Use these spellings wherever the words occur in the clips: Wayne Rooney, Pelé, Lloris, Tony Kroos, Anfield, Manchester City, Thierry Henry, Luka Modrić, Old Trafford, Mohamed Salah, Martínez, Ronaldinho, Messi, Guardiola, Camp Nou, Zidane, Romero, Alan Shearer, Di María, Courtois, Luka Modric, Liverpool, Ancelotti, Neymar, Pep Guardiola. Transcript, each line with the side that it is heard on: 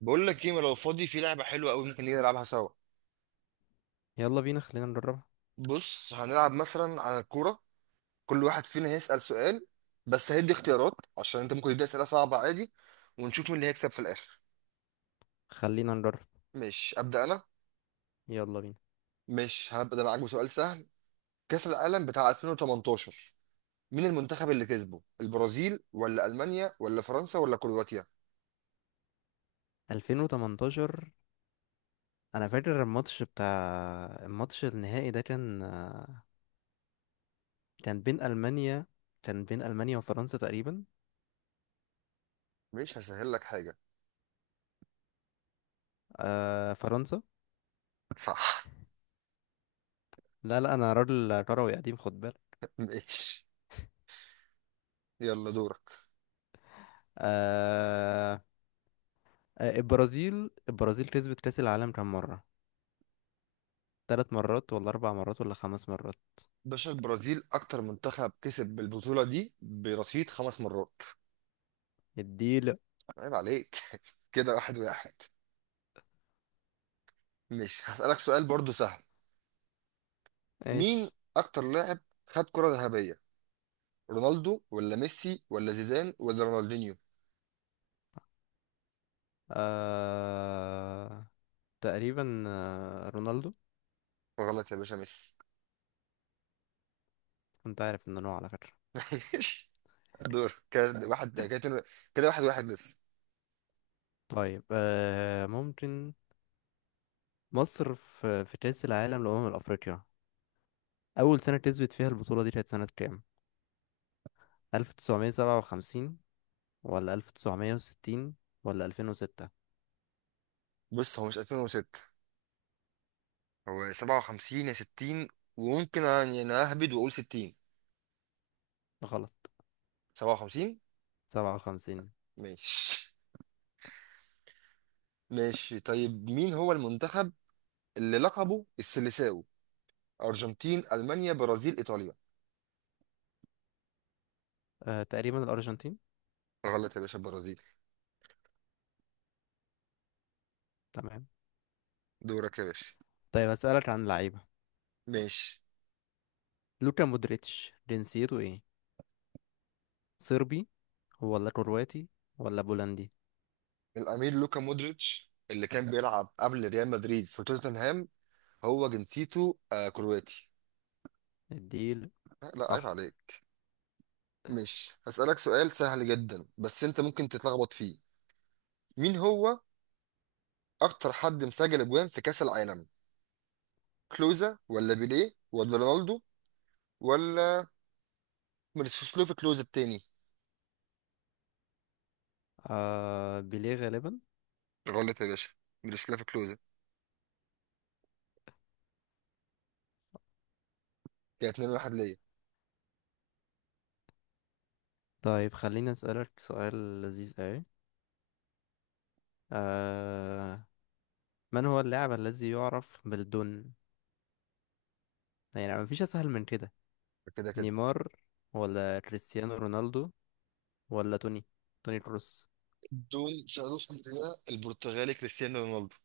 right: بقول لك ايه، ما لو فاضي في لعبه حلوه قوي ممكن نيجي نلعبها سوا.
left: يلا بينا، خلينا نجربها.
right: بص هنلعب مثلا على الكوره. كل واحد فينا هيسال سؤال بس هيدي اختيارات، عشان انت ممكن تدي اسئله صعبه عادي. ونشوف مين اللي هيكسب في الاخر.
left: خلينا نجرب.
right: مش ابدا انا.
left: يلا بينا.
right: مش هبدا معاك بسؤال سهل. كاس العالم بتاع 2018، مين المنتخب اللي كسبه؟ البرازيل ولا المانيا ولا فرنسا ولا كرواتيا؟
left: 2018. انا فاكر الماتش النهائي ده، كان بين المانيا كان بين المانيا وفرنسا تقريبا.
right: مش هسهل لك حاجه.
left: آه، فرنسا.
right: صح.
left: لا لا، انا راجل كروي قديم، خد بالك.
right: ماشي، يلا دورك.
left: آه. البرازيل كسبت كاس العالم كام مره؟ 3 مرات ولا 4 مرات ولا 5 مرات؟
right: باشا، البرازيل اكتر منتخب كسب بالبطوله دي برصيد خمس مرات.
left: اديله.
right: عيب عليك. كده واحد واحد. مش هسألك سؤال برضو سهل. مين
left: ماشي.
right: أكتر لاعب خد كرة ذهبية؟ رونالدو ولا ميسي ولا زيدان ولا رونالدينيو؟
left: آه تقريبا، رونالدو.
right: غلط يا باشا، ميسي.
left: كنت عارف ان هو، على فكرة.
right: ماشي، دور. كده واحد كده كده واحد واحد لسه.
left: طيب، ممكن. مصر في كأس العالم لأمم أفريقيا، أول سنة كسبت فيها البطولة دي كانت سنة كام؟ 1957 ولا 1960 ولا 2006؟
right: بص، هو مش 2006، هو 57 يا 60. وممكن يعني أنا أهبد وأقول 60.
left: غلط.
right: 57.
left: 57.
right: ماشي. ماشي، طيب مين هو المنتخب اللي لقبه السيليساو؟ أرجنتين، ألمانيا، برازيل، إيطاليا؟
left: تقريبا الأرجنتين.
right: غلط يا باشا، البرازيل.
left: تمام.
right: دورك يا باشا.
left: طيب، هسألك عن اللعيبة.
right: ماشي.
left: لوكا مودريتش جنسيته إيه؟ صربي ولا كرواتي ولا بولندي؟
right: الأمير لوكا مودريتش اللي كان بيلعب قبل ريال مدريد في توتنهام، هو جنسيته آه كرواتي.
left: الديل.
right: لا، عيب
left: صح.
right: عليك. مش هسألك سؤال سهل جدا بس أنت ممكن تتلخبط فيه. مين هو أكتر حد مسجل أجوان في كأس العالم؟ كلوزا ولا بيليه ولا رونالدو ولا ميروسلاف كلوزا التاني؟
left: بيليه غالبا.
right: غلط يا باشا، ميروسلاف كلوزا. كده 2 1 ليا.
left: طيب، خليني أسألك سؤال لذيذ أوي. آه. من هو اللاعب الذي يعرف بالدون؟ يعني مفيش اسهل من كده.
right: كده كده.
left: نيمار ولا كريستيانو رونالدو ولا توني كروس؟
right: دون سألوش من؟ البرتغالي كريستيانو رونالدو.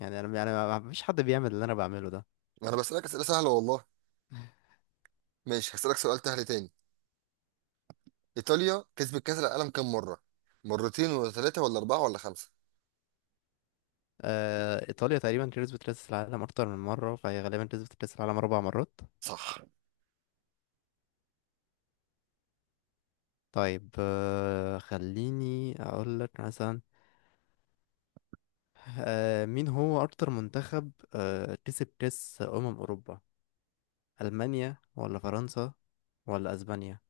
left: يعني انا، يعني ما فيش حد بيعمل اللي انا بعمله ده.
right: انا بسألك أسئلة سهلة والله. ماشي، هسألك سؤال سهل تاني. إيطاليا كسبت كأس العالم كام مرة؟ مرتين ولا ثلاثة ولا أربعة ولا خمسة؟
left: ايطاليا تقريبا كسبت كاس العالم اكتر من مره، فهي غالبا كسبت كاس العالم 4 مرات.
right: صح.
left: طيب، خليني اقول لك مثلا. مين هو اكتر منتخب كسب كاس اوروبا؟ المانيا ولا فرنسا ولا اسبانيا؟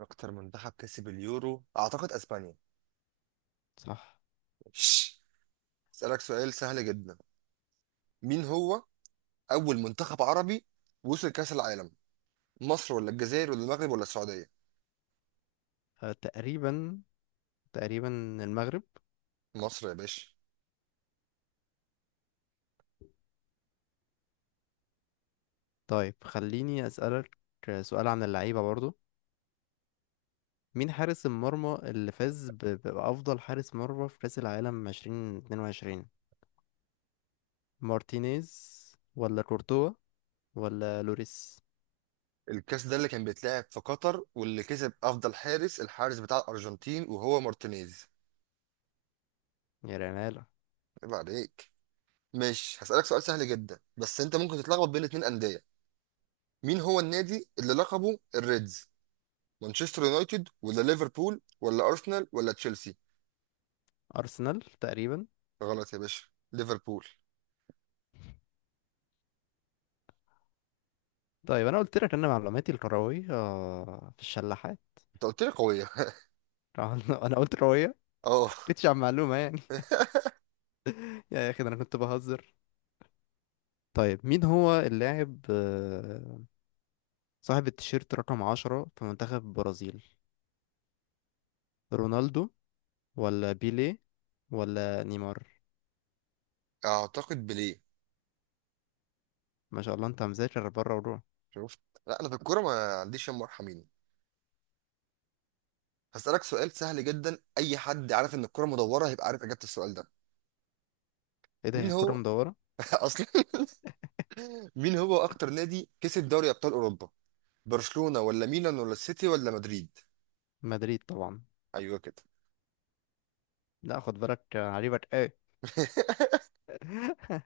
right: اكتر منتخب كسب اليورو اعتقد اسبانيا.
left: صح.
right: شش. أسألك سؤال سهل جدا. مين هو أول منتخب عربي وصل كأس العالم؟ مصر ولا الجزائر ولا المغرب ولا السعودية؟
left: آه تقريبا تقريبا المغرب.
right: مصر يا باشا.
left: طيب، خليني أسألك سؤال عن اللعيبة برضو. مين حارس المرمى اللي فاز بأفضل حارس مرمى في كأس العالم 2022؟ مارتينيز ولا كورتوا ولا لوريس؟
right: الكأس ده اللي كان بيتلعب في قطر واللي كسب أفضل حارس، الحارس بتاع الأرجنتين وهو مارتينيز.
left: يا ريال.
right: عيب عليك. ماشي، هسألك سؤال سهل جدا بس أنت ممكن تتلخبط بين اتنين أندية. مين هو النادي اللي لقبه الريدز؟ مانشستر يونايتد ولا ليفربول ولا ارسنال ولا تشيلسي؟
left: أرسنال تقريبا.
right: غلط يا باشا، ليفربول.
left: طيب، أنا قلت لك أن معلوماتي الكروية في الشلاحات.
right: انت قلت لي قويه.
left: أنا قلت كروية،
right: اه.
left: مكنتش عن معلومة يعني. يا أخي، ده أنا كنت بهزر. طيب، مين هو اللاعب، صاحب التيشيرت رقم 10 في منتخب البرازيل؟ رونالدو ولا بيليه ولا نيمار؟
right: اعتقد بليه.
left: ما شاء الله، انت مذاكر بره وروح.
right: شفت؟ لا، انا في الكوره ما عنديش يا مرحمين. هسألك سؤال سهل جدا، اي حد عارف ان الكوره مدوره هيبقى عارف اجابه السؤال ده.
left: ايه ده، هي
right: مين
left: الكرة
right: هو
left: مدورة؟
right: اصلا مين هو اكتر نادي كسب دوري ابطال اوروبا؟ برشلونه ولا ميلان ولا السيتي ولا مدريد؟
left: مدريد طبعا.
right: ايوه كده.
left: لا، خد بالك، عجيبك ايه؟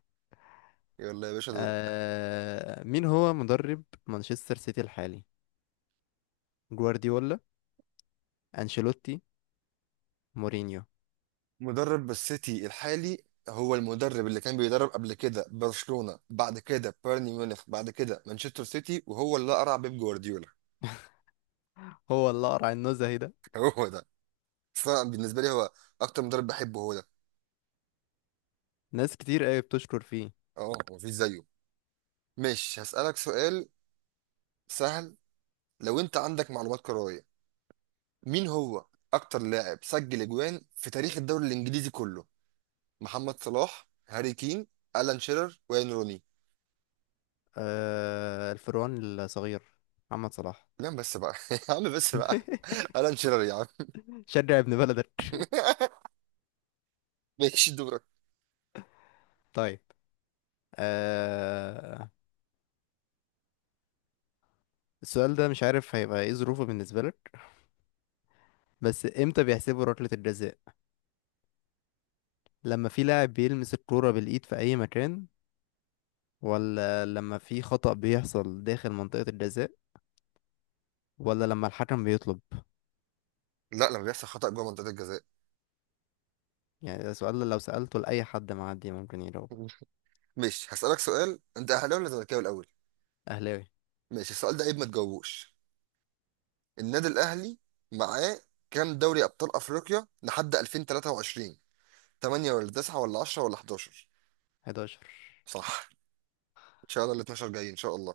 right: يلا يا باشا، دورك.
left: مين هو مدرب مانشستر سيتي الحالي؟ جوارديولا؟ انشيلوتي؟ مورينيو؟
right: مدرب السيتي الحالي هو المدرب اللي كان بيدرب قبل كده برشلونة، بعد كده بايرن ميونخ، بعد كده مانشستر سيتي، وهو اللي قرع بيب جوارديولا.
left: هو اللي قرع النزهة ده.
right: هو ده. فبالنسبة لي هو أكتر مدرب بحبه هو ده.
left: ناس كتير قوي بتشكر فيه.
right: اه مفيش زيه. ماشي، هسألك سؤال سهل. لو أنت عندك معلومات كروية، مين هو أكتر لاعب سجل أجوان في تاريخ الدوري الإنجليزي كله؟ محمد صلاح، هاري كين، ألان شيرر، وين روني؟
left: الفروان الصغير، محمد صلاح.
right: لا بس بقى يا عم بس بقى. ألان شيرر يا عم.
left: شجع ابن بلدك.
right: ماشي، دور.
left: طيب، آه السؤال ده مش عارف هيبقى ايه ظروفه بالنسبة لك، بس امتى بيحسبوا ركلة الجزاء؟ لما في لاعب بيلمس الكورة بالإيد في أي مكان، ولا لما في خطأ بيحصل داخل منطقة الجزاء، ولا لما الحكم بيطلب؟
right: لا، لما بيحصل خطأ جوه منطقة الجزاء.
left: يعني ده سؤال لو سألته لأي حد معدي ممكن يجاوبه.
right: ماشي، هسألك سؤال. انت اهلاوي ولا زملكاوي الاول؟
left: أهلاوي.
right: ماشي، السؤال ده عيب ما تجاوبوش. النادي الاهلي معاه كام دوري ابطال افريقيا لحد 2023؟ 8 ولا 9 ولا 10 ولا 11؟
left: 11.
right: صح. ان شاء الله ال 12 جايين ان شاء الله.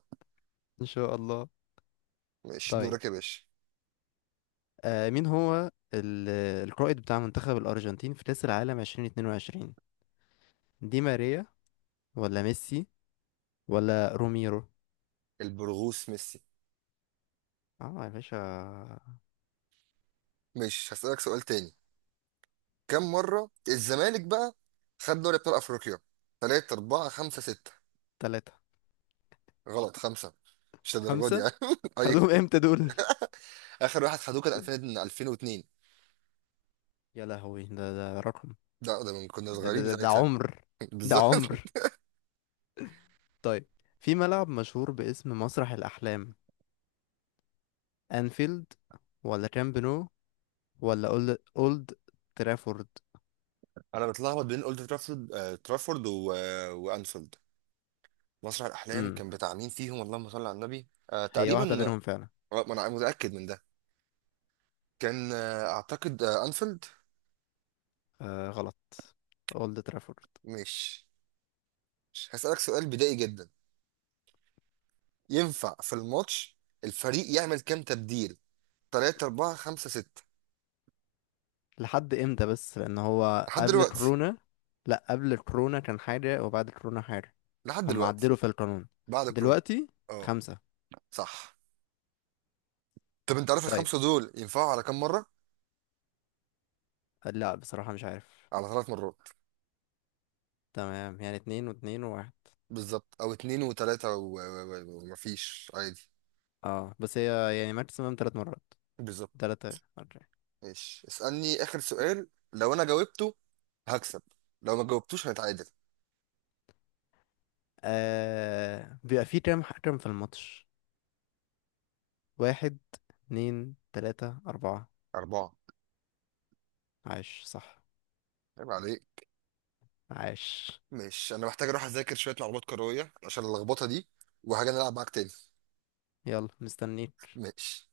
left: إن شاء الله.
right: ماشي
left: طيب،
right: دورك يا باشا.
left: مين هو القائد بتاع منتخب الأرجنتين في كأس العالم 2022؟ دي ماريا ولا ميسي ولا روميرو؟
right: البرغوث ميسي.
left: اه يا باشا.
right: ماشي، هسألك سؤال تاني. كم مرة الزمالك بقى خد دوري ابطال افريقيا؟ 3 4 5 6؟
left: تلاتة.
right: غلط، 5. مش للدرجة دي
left: خمسة.
right: يعني. أي-
left: خدوهم امتى دول؟
right: اخر واحد خدوه كان 2000 2002.
left: يا لهوي، ده رقم.
right: لا ده من كنا
left: ده, ده,
right: صغيرين
left: ده ده
right: ساعتها.
left: عمر. ده
right: بالظبط.
left: عمر. طيب، في ملعب مشهور باسم مسرح الأحلام: أنفيلد ولا كامب نو ولا أولد ترافورد؟
right: انا بتلخبط بين اولد ترافورد، آه ترافورد، آه وانفيلد. مسرح الاحلام
left: امم.
right: كان بتاع مين فيهم؟ اللهم صل على النبي. آه
left: هي واحدة
right: تقريبا.
left: بينهم فعلا.
right: آه، ما انا متاكد من ده. كان آه اعتقد آه انفيلد.
left: غلط، أولد ترافورد.
right: مش مش هسالك سؤال بدائي جدا. ينفع في الماتش الفريق يعمل كام تبديل؟ 3 4 5 6؟
left: لحد إمتى؟ بس لأن هو
right: لحد
left: قبل
right: دلوقتي.
left: كورونا. لأ، قبل كورونا كان حاجة وبعد كورونا حاجة.
right: لحد
left: هم
right: دلوقتي.
left: عدلوا في القانون
right: بعد كورونا.
left: دلوقتي.
right: اه.
left: خمسة.
right: صح. طب انت عارف
left: طيب.
right: الخمسه دول ينفعوا على كام مره؟
left: لأ، بصراحة مش عارف.
right: على ثلاث مرات.
left: تمام، يعني اتنين واتنين وواحد.
right: بالظبط، او اتنين وتلاتة ومفيش عادي.
left: اه، بس هي يعني ماكسيمم 3 مرات.
right: بالظبط.
left: تلاتة، أربعة.
right: ماشي، اسألني اخر سؤال، لو انا جاوبته هكسب، لو ما جاوبتوش هنتعادل.
left: بيبقى فيه كام حكم في الماتش؟ واحد؟ اتنين؟ تلاتة؟ أربعة؟
right: اربعة.
left: عاش، صح.
right: عيب عليك.
left: عاش.
right: ماشي، انا محتاج اروح اذاكر شوية معلومات كروية عشان اللخبطة دي، وهاجي نلعب معاك تاني.
left: يلا، مستنيك.
right: ماشي.